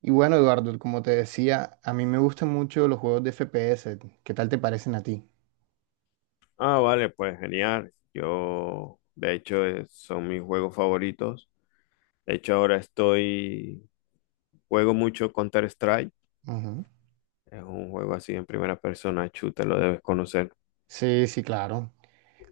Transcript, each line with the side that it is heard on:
right: Y bueno, Eduardo, como te decía, a mí me gustan mucho los juegos de FPS. ¿Qué tal te parecen a ti?
left: Ah, vale, pues genial. Yo, de hecho, son mis juegos favoritos. De hecho, juego mucho Counter-Strike.
right: Ujú.
left: Es un juego así en primera persona, chuta, lo debes conocer.
right: Sí, sí, claro.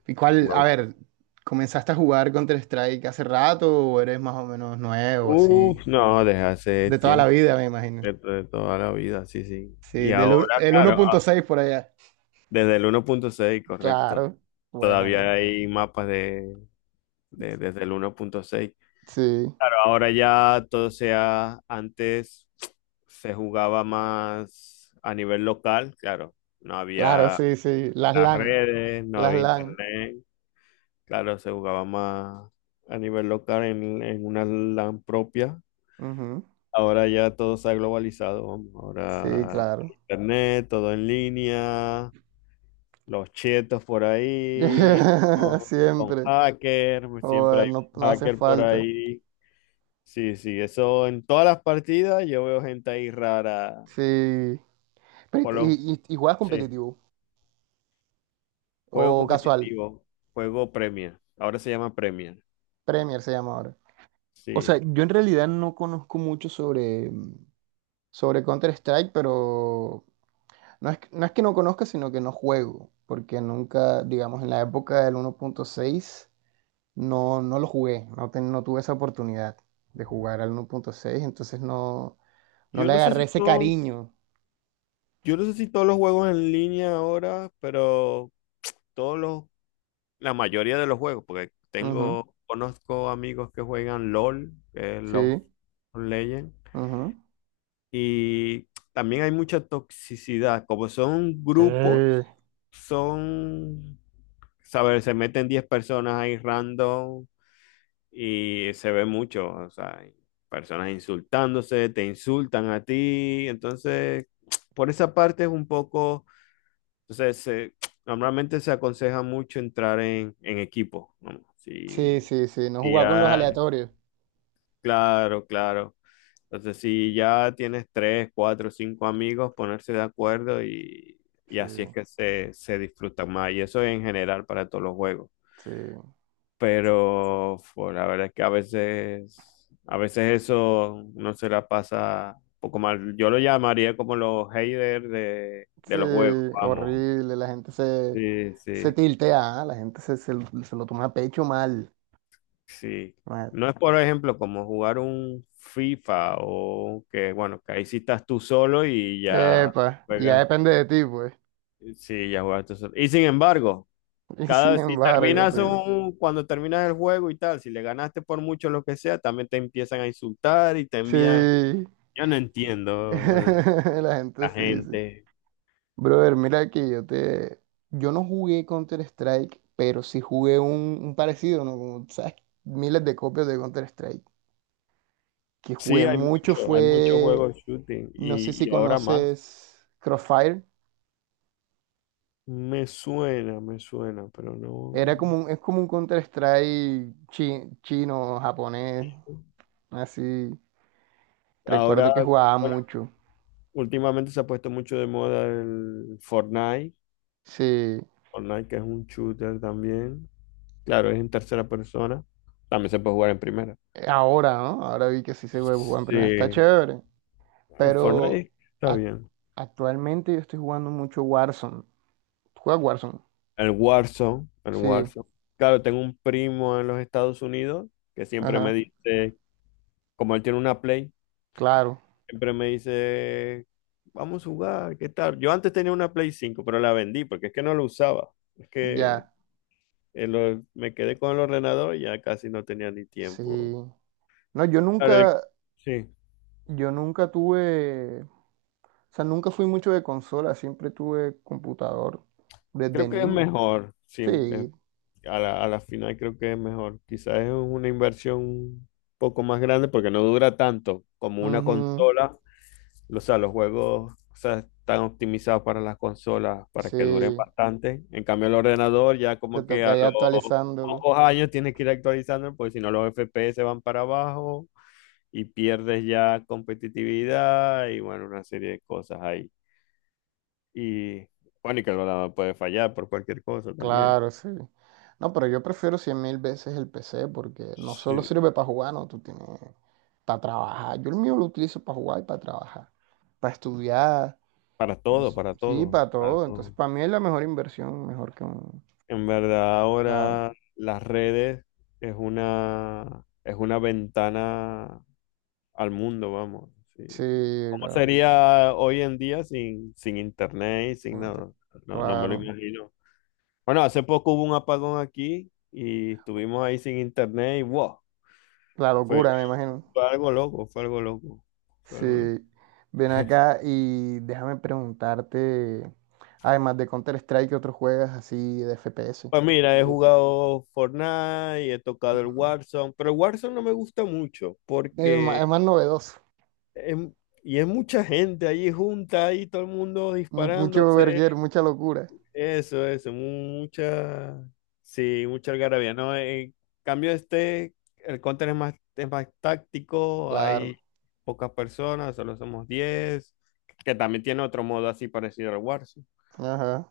right: ¿Y cuál, a
left: No.
right: ver, comenzaste a jugar Counter-Strike hace rato o eres más o menos nuevo, así?
left: Uf, no, desde hace
right: De toda la
left: tiempo,
right: vida, me imagino.
left: de toda la vida, sí, sí. Y
right: Sí, del u-
left: ahora,
right: el uno
left: claro,
right: punto seis por allá.
left: desde el 1.6, correcto.
right: Claro, bueno,
left: Todavía
right: bueno.
left: hay mapas desde el 1.6.
right: Sí,
left: Claro, ahora ya todo sea, antes se jugaba más a nivel local, claro, no
right: claro,
left: había
right: sí, sí. Las
left: las
right: LAN,
left: redes, no
right: las
left: había
right: LAN.
left: internet, claro, se jugaba más a nivel local en una LAN propia.
right: Ujú.
left: Ahora ya todo se ha globalizado, vamos,
right: Sí,
left: ahora
right: claro.
left: internet, todo en línea, los chetos por ahí, con
right: Siempre.
left: hacker, siempre
right: Joder,
left: hay
right: no,
left: un
right: no hacen
left: hacker por
right: falta.
left: ahí. Sí, sí, eso en todas las partidas yo veo gente ahí rara.
right: Sí.
left: Por
right: Pero
left: los,
right: ¿Y juegas
left: sí,
right: competitivo
left: juego
right: o casual?
left: competitivo, juego Premier. Ahora se llama Premier.
right: Premier se llama ahora. O sea,
left: Sí.
right: yo en realidad no conozco mucho sobre, sobre Counter-Strike, pero no es, no es que no conozca, sino que no juego, porque nunca, digamos, en la época del 1.6 no, no lo jugué, no, no tuve esa oportunidad de jugar al 1.6, entonces no, no
left: Yo
right: le
left: no sé
right: agarré
left: si
right: ese
left: todos,
right: cariño.
left: yo no sé si todos los juegos en línea ahora, pero todos los, la mayoría de los juegos, porque
right: Ujú,
left: tengo, conozco amigos que juegan LOL, que es Love
right: sí,
left: Legend,
right: ujú.
left: y también hay mucha toxicidad. Como son
right: Sí,
left: grupos, son ¿sabes? Se meten 10 personas ahí random y se ve mucho, o sea, personas insultándose, te insultan a ti, entonces, por esa parte es un poco, entonces, normalmente se aconseja mucho entrar en equipo, ¿no?
right: sí,
left: Si,
right: sí, sí, no
left: si
right: jugaba con los
left: ya,
right: aleatorios.
left: claro, claro. Entonces, si ya tienes tres, cuatro, cinco amigos, ponerse de acuerdo y
right: Sí,
left: así es que se disfruta más. Y eso en general para todos los juegos.
right: sí.
left: Pero pues, la verdad es que a veces eso no se la pasa un poco mal. Yo lo llamaría como los haters de,
right: Sí,
left: de los juegos, vamos.
right: horrible,
left: Sí,
right: se
left: sí,
right: tiltea, ¿ah? La gente se lo toma a pecho mal,
left: sí.
right: mal.
left: No es, por ejemplo, como jugar un FIFA o que, bueno, que ahí sí estás tú solo y ya
right: Epa, ya
left: juegas,
right: depende de ti, pues.
left: sí, ya juegas tú solo. Y sin embargo,
right: Y
left: cada
right: sin
left: vez si
right: embargo, sí.
left: cuando terminas el juego y tal, si le ganaste por mucho lo que sea, también te empiezan a insultar y te envían.
right: Sí,
left: Yo no entiendo
right: la gente
left: la
right: sí, sí.
left: gente.
right: Brother, mira que yo te... Yo no jugué Counter-Strike, pero sí jugué un parecido, ¿no? Como, ¿sabes? Miles de copias de Counter-Strike. Que
left: Sí,
right: jugué mucho
left: hay muchos
right: fue...
left: juegos de shooting
right: No sé si
left: y ahora más.
right: conoces Crossfire.
left: Me suena, pero
right: Era como
left: no.
right: es como un Counter-Strike chino, japonés, así.
left: Ahora,
right: Recuerdo que jugaba
left: bueno,
right: mucho.
left: últimamente se ha puesto mucho de moda el Fortnite.
right: Sí,
left: Fortnite que es un shooter también. Claro, es en tercera persona. También se puede jugar en primera.
right: ahora, ¿no? Ahora vi que sí se puede jugar en
left: Sí,
right: primera. Está
left: el
right: chévere. Pero
left: Fortnite está
right: ac-
left: bien.
right: actualmente yo estoy jugando mucho Warzone. ¿Juega Warzone?
left: El Warzone, el
right: Sí,
left: Warzone. Claro, tengo un primo en los Estados Unidos que siempre me
right: ajá,
left: dice. Como él tiene una Play,
right: claro,
left: siempre me dice, vamos a jugar, ¿qué tal? Yo antes tenía una Play 5, pero la vendí porque es que no la usaba. Es que
right: ya,
left: me quedé con el ordenador y ya casi no tenía ni
right: sí.
left: tiempo.
right: No,
left: Claro, sí,
right: yo nunca tuve, o sea, nunca fui mucho de consola, siempre tuve computador desde
left: creo que es
right: niño.
left: mejor, sí, es-
right: Sí.
left: a la final creo que es mejor. Quizás es una inversión un poco más grande porque no dura tanto como una
right: Ujú.
left: consola. O sea, los juegos, o sea, están optimizados para las consolas para que duren
right: Sí,
left: bastante. En cambio, el ordenador ya
right: te
left: como que a
right: toca ya
left: los
right: actualizándolo.
left: pocos años tienes que ir actualizando, porque si no los FPS van para abajo y pierdes ya competitividad y bueno, una serie de cosas ahí. Y bueno, y que el ordenador puede fallar por cualquier cosa también.
right: Claro, sí. No, pero yo prefiero cien mil veces el PC porque no solo
left: Sí.
right: sirve para jugar, no, tú tienes para trabajar. Yo el mío lo utilizo para jugar y para trabajar, para estudiar,
left: Para todo,
right: entonces,
left: para
right: sí,
left: todo,
right: para
left: para
right: todo. Entonces,
left: todo.
right: para mí es la mejor inversión, mejor que un...
left: En verdad,
right: Claro,
left: ahora las redes es una ventana al mundo, vamos. Sí.
right: sí,
left: ¿Cómo
right: la-
left: sería hoy en día sin internet y sin nada? No, no me lo
right: claro,
left: imagino. Bueno, hace poco hubo un apagón aquí y estuvimos ahí sin internet y wow,
right: la
left: fue,
right: locura, me imagino.
left: fue algo loco, fue algo loco, fue
right: Sí,
left: algo loco.
right: ven acá y déjame preguntarte, además de Counter-Strike, ¿qué otros juegas así de FPS
left: Pues
right: que te
left: mira, he
right: gusten?
left: jugado Fortnite, he tocado el
right: Ujú.
left: Warzone, pero el Warzone no me gusta mucho
right: Es
left: porque
right: más novedoso,
left: es- y es mucha gente allí junta, ahí todo el mundo
right: mucho
left: disparándose.
right: verguer, mucha locura,
left: Eso, mucha, sí, mucha algarabía, ¿no? En cambio este, el Counter es más táctico,
right: claro.
left: hay pocas personas, solo somos 10 que también tiene otro modo así parecido al Warzone.
right: Ajá.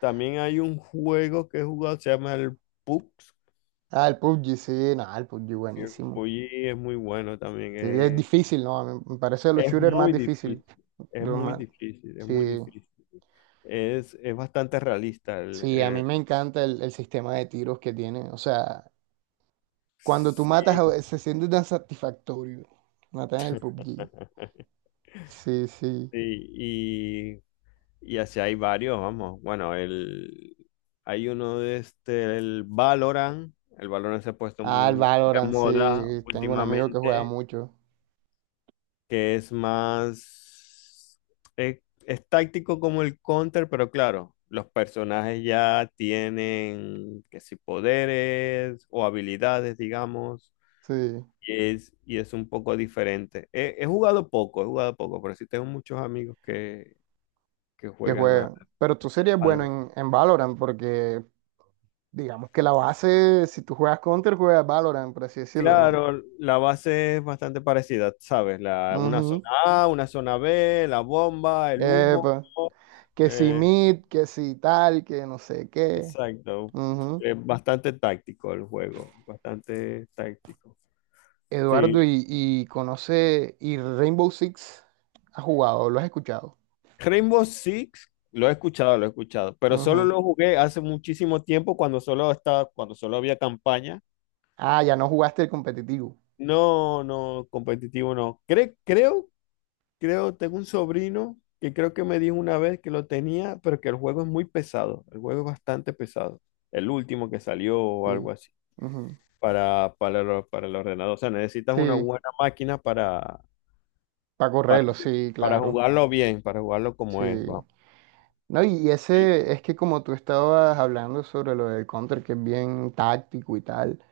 left: También hay un juego que he jugado, se llama el PUBG,
right: Ah, el PUBG, sí, no, el PUBG
left: que el
right: buenísimo.
left: PUBG es muy bueno también,
right: Sí, es
left: es,
right: difícil, ¿no? A mí me parece de los
left: es
right: shooters más
left: muy
right: difícil.
left: difícil,
right: de
left: es
right: los
left: muy
right: más-
left: difícil, es
right: Sí,
left: muy difícil. Es bastante realista
right: sí, a mí me encanta el sistema de tiros que tiene. O sea, cuando tú matas,
left: sí,
right: se siente tan satisfactorio matar en el PUBG. Sí, sí.
left: sí. Y así hay varios, vamos. Bueno, hay uno de este, el Valorant. El Valorant se ha puesto
right: Ah, el
left: muy de
right: Valorant,
left: moda
right: sí. Tengo un amigo que juega
left: últimamente,
right: mucho.
left: que es más. Es táctico como el Counter, pero claro, los personajes ya tienen, que si poderes o habilidades, digamos,
right: Sí,
left: y es un poco diferente. He jugado poco, he jugado poco, pero sí tengo muchos amigos que
right: que
left: juegan a-
right: juega. Pero tú serías bueno
left: al
right: en Valorant porque digamos que la base, si tú juegas Counter, juegas Valorant, por así decirlo, ¿no?
left: Claro, la base es bastante parecida, ¿sabes? Una zona
right: Ujú.
left: A, una zona B, la bomba, el humo.
right: Epa. Que si
left: eh,
right: mid, que si tal, que no sé qué.
left: exacto.
right: Ujú.
left: Es bastante táctico el juego, bastante táctico. Sí.
right: Eduardo, y conoce, y Rainbow Six ha jugado, lo has escuchado.
left: Rainbow Six, lo he escuchado, pero solo
right: Ujú.
left: lo jugué hace muchísimo tiempo cuando solo estaba, cuando solo había campaña.
right: Ah, ya no jugaste el competitivo.
left: No, no, competitivo no. Creo, tengo un sobrino que creo que me dijo una vez que lo tenía, pero que el juego es muy pesado. El juego es bastante pesado. El último que salió o
right: Sí.
left: algo así.
right: Ujú.
left: Para el ordenador. O sea, necesitas una
right: Sí.
left: buena máquina
right: Para
left: para,
right: correrlo, sí,
left: para
right: claro.
left: jugarlo bien, para jugarlo como
right: Sí.
left: es, vamos.
right: No, y
left: Sí.
right: ese es que como tú estabas hablando sobre lo del Counter, que es bien táctico y tal,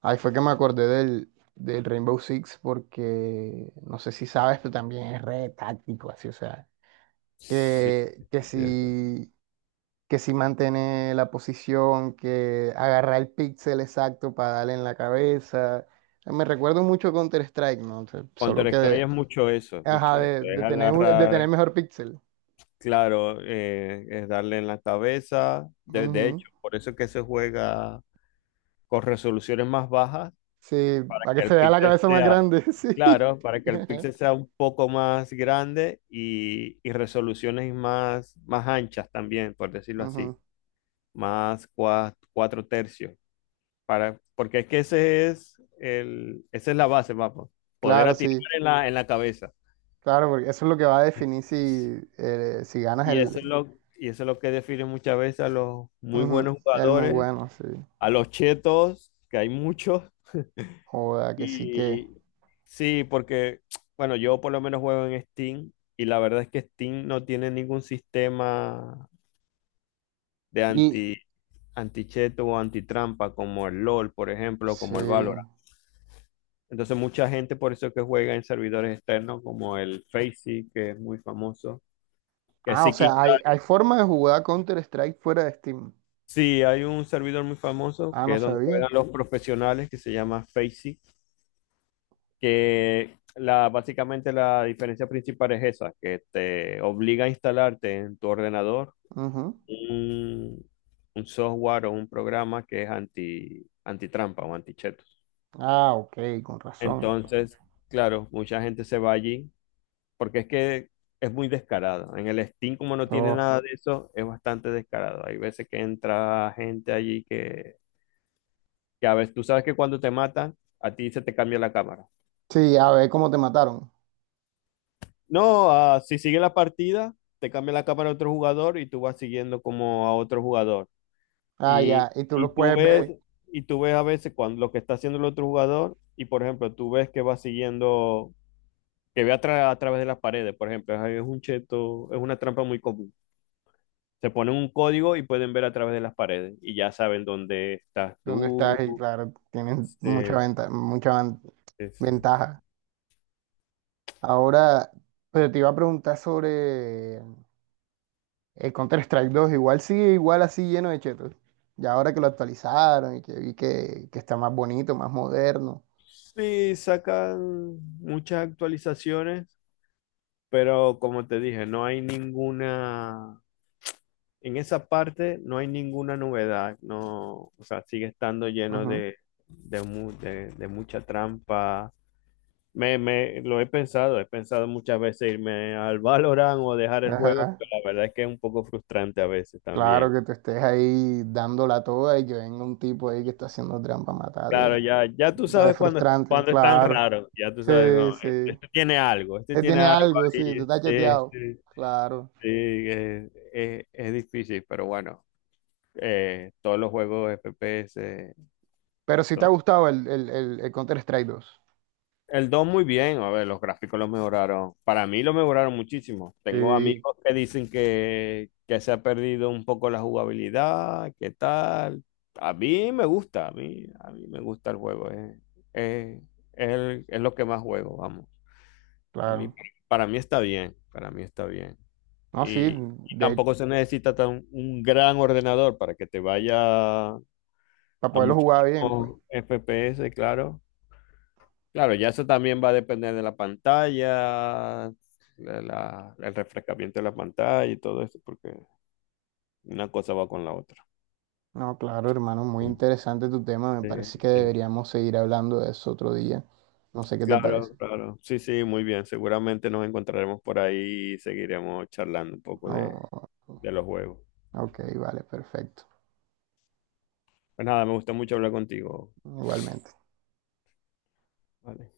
right: ahí fue que me acordé del, del Rainbow Six porque no sé si sabes, pero también es re táctico, así, o sea,
left: Sí,
right: que, que
left: sí, sí. o
right: si, que si mantiene la posición, que agarra el píxel exacto para darle en la cabeza. Me recuerdo mucho Counter-Strike, ¿no? O sea, solo que,
left: Counter-Strike es mucho eso, es
right: ajá,
left: mucho eso. Es
right: de tener, de tener
left: agarrar,
right: mejor píxel.
left: claro, es darle en la cabeza. De
right: Ujú.
left: hecho, por eso es que se juega con resoluciones más bajas
right: Sí, para que
left: que el
right: se vea la
left: píxel
right: cabeza más
left: sea,
right: grande, sí.
left: claro, para que el píxel sea un poco más grande y resoluciones más anchas también, por decirlo así,
right: Ujú,
left: más cuatro tercios, porque es que ese es esa es la base, vamos, poder
right: claro,
left: atinar
right: sí,
left: en la cabeza.
right: claro, porque eso es lo que va a definir si, si ganas
left: Y
right: el,
left: eso es lo, y eso es lo que define muchas veces a los muy
right: ujú,
left: buenos
right: el muy
left: jugadores,
right: bueno, sí.
left: a los chetos, que hay muchos.
right: Joda, que sí que.
left: Y sí, porque, bueno, yo por lo menos juego en Steam y la verdad es que Steam no tiene ningún sistema de
right: Y
left: anticheto o antitrampa como el LOL, por ejemplo,
right: sí.
left: como el Valorant. Entonces mucha gente por eso que juega en servidores externos como el Faceit, que es muy famoso. Que
right: Ah, o
left: sí, que-
right: sea, hay forma de jugar Counter-Strike fuera de Steam.
left: sí, hay un servidor muy famoso
right: Ah, no
left: que es donde
right: sabía.
left: juegan los profesionales que se llama Faceit, que básicamente la diferencia principal es esa, que te obliga a instalarte en tu ordenador
right: Ujú.
left: un, un software o un programa que es antitrampa o antichetos.
right: Ah, ok, con razón.
left: Entonces, claro, mucha gente se va allí porque es que es muy descarado. En el Steam, como no tiene
right: Uf.
left: nada de eso, es bastante descarado. Hay veces que entra gente allí que a veces tú sabes que cuando te matan, a ti se te cambia la cámara.
right: Sí, a ver cómo te mataron.
left: No, si sigue la partida, te cambia la cámara a otro jugador y tú vas siguiendo como a otro jugador.
right: Ah, ya,
left: Y,
right: y tú
left: y
right: los
left: tú
right: puedes
left: ves,
right: ver
left: y tú ves a veces cuando lo que está haciendo el otro jugador, y por ejemplo, tú ves que va siguiendo, que ve a través de las paredes, por ejemplo, es un cheto, es una trampa muy común. Se ponen un código y pueden ver a través de las paredes y ya saben dónde estás
right: dónde estás y
left: tú.
right: claro, tienen mucha
left: eh,
right: venta,
left: Sí, sí.
right: ventaja. Ahora, pero te iba a preguntar sobre el Counter-Strike 2. Igual sigue igual así lleno de chetos. Ya ahora que lo actualizaron y que vi que está más bonito, más moderno.
left: Sí, sacan muchas actualizaciones. Pero como te dije, no hay ninguna, en esa parte no hay ninguna novedad, no, o sea, sigue estando lleno
right: Ujú.
left: de mucha trampa. Lo he pensado muchas veces irme al Valorant o dejar el juego, pero
right: Ajá.
left: la verdad es que es un poco frustrante a veces
right: Claro
left: también.
right: que te estés ahí dándola toda y que venga un tipo ahí que está haciendo trampa, matarte.
left: Claro, ya tú
right: Re
left: sabes cuando,
right: frustrante,
left: cuando es tan
right: claro.
left: raro, ya tú sabes,
right: Sí,
left: no, este,
right: sí.
left: este tiene algo, este tiene
right: Tiene
left: algo
right: algo, sí, te
left: ahí,
right: está
left: sí,
right: chateado.
left: sí,
right: Claro.
left: sí. Es difícil, pero bueno. Todos los juegos FPS eh,
right: Pero si te ha
left: son.
right: gustado el Counter-Strike 2.
left: El 2 muy bien, a ver, los gráficos lo mejoraron. Para mí lo mejoraron muchísimo. Tengo
right: Sí,
left: amigos que dicen que se ha perdido un poco la jugabilidad, qué tal. A mí me gusta, a mí me gusta el juego. Eh, es lo que más juego, vamos. A mí,
right: claro.
left: para mí está bien, para mí está bien.
right: No, sí,
left: Y
right: de
left: tampoco se necesita un gran ordenador para que te vaya a
right: para poderlo jugar bien, pues.
left: muchísimos FPS, claro. Claro, ya eso también va a depender de la pantalla, el refrescamiento de la pantalla y todo eso, porque una cosa va con la otra.
right: No, claro, hermano, muy interesante tu tema. Me
left: Sí,
right: parece que
left: sí.
right: deberíamos seguir hablando de eso otro día. No sé qué te parece.
left: Claro, claro. Sí, sí, muy bien. Seguramente nos encontraremos por ahí y seguiremos charlando un poco de,
right: Oh,
left: de los juegos.
right: ok, vale, perfecto.
left: Pues nada, me gustó mucho hablar contigo.
right: Igualmente.
left: Vale.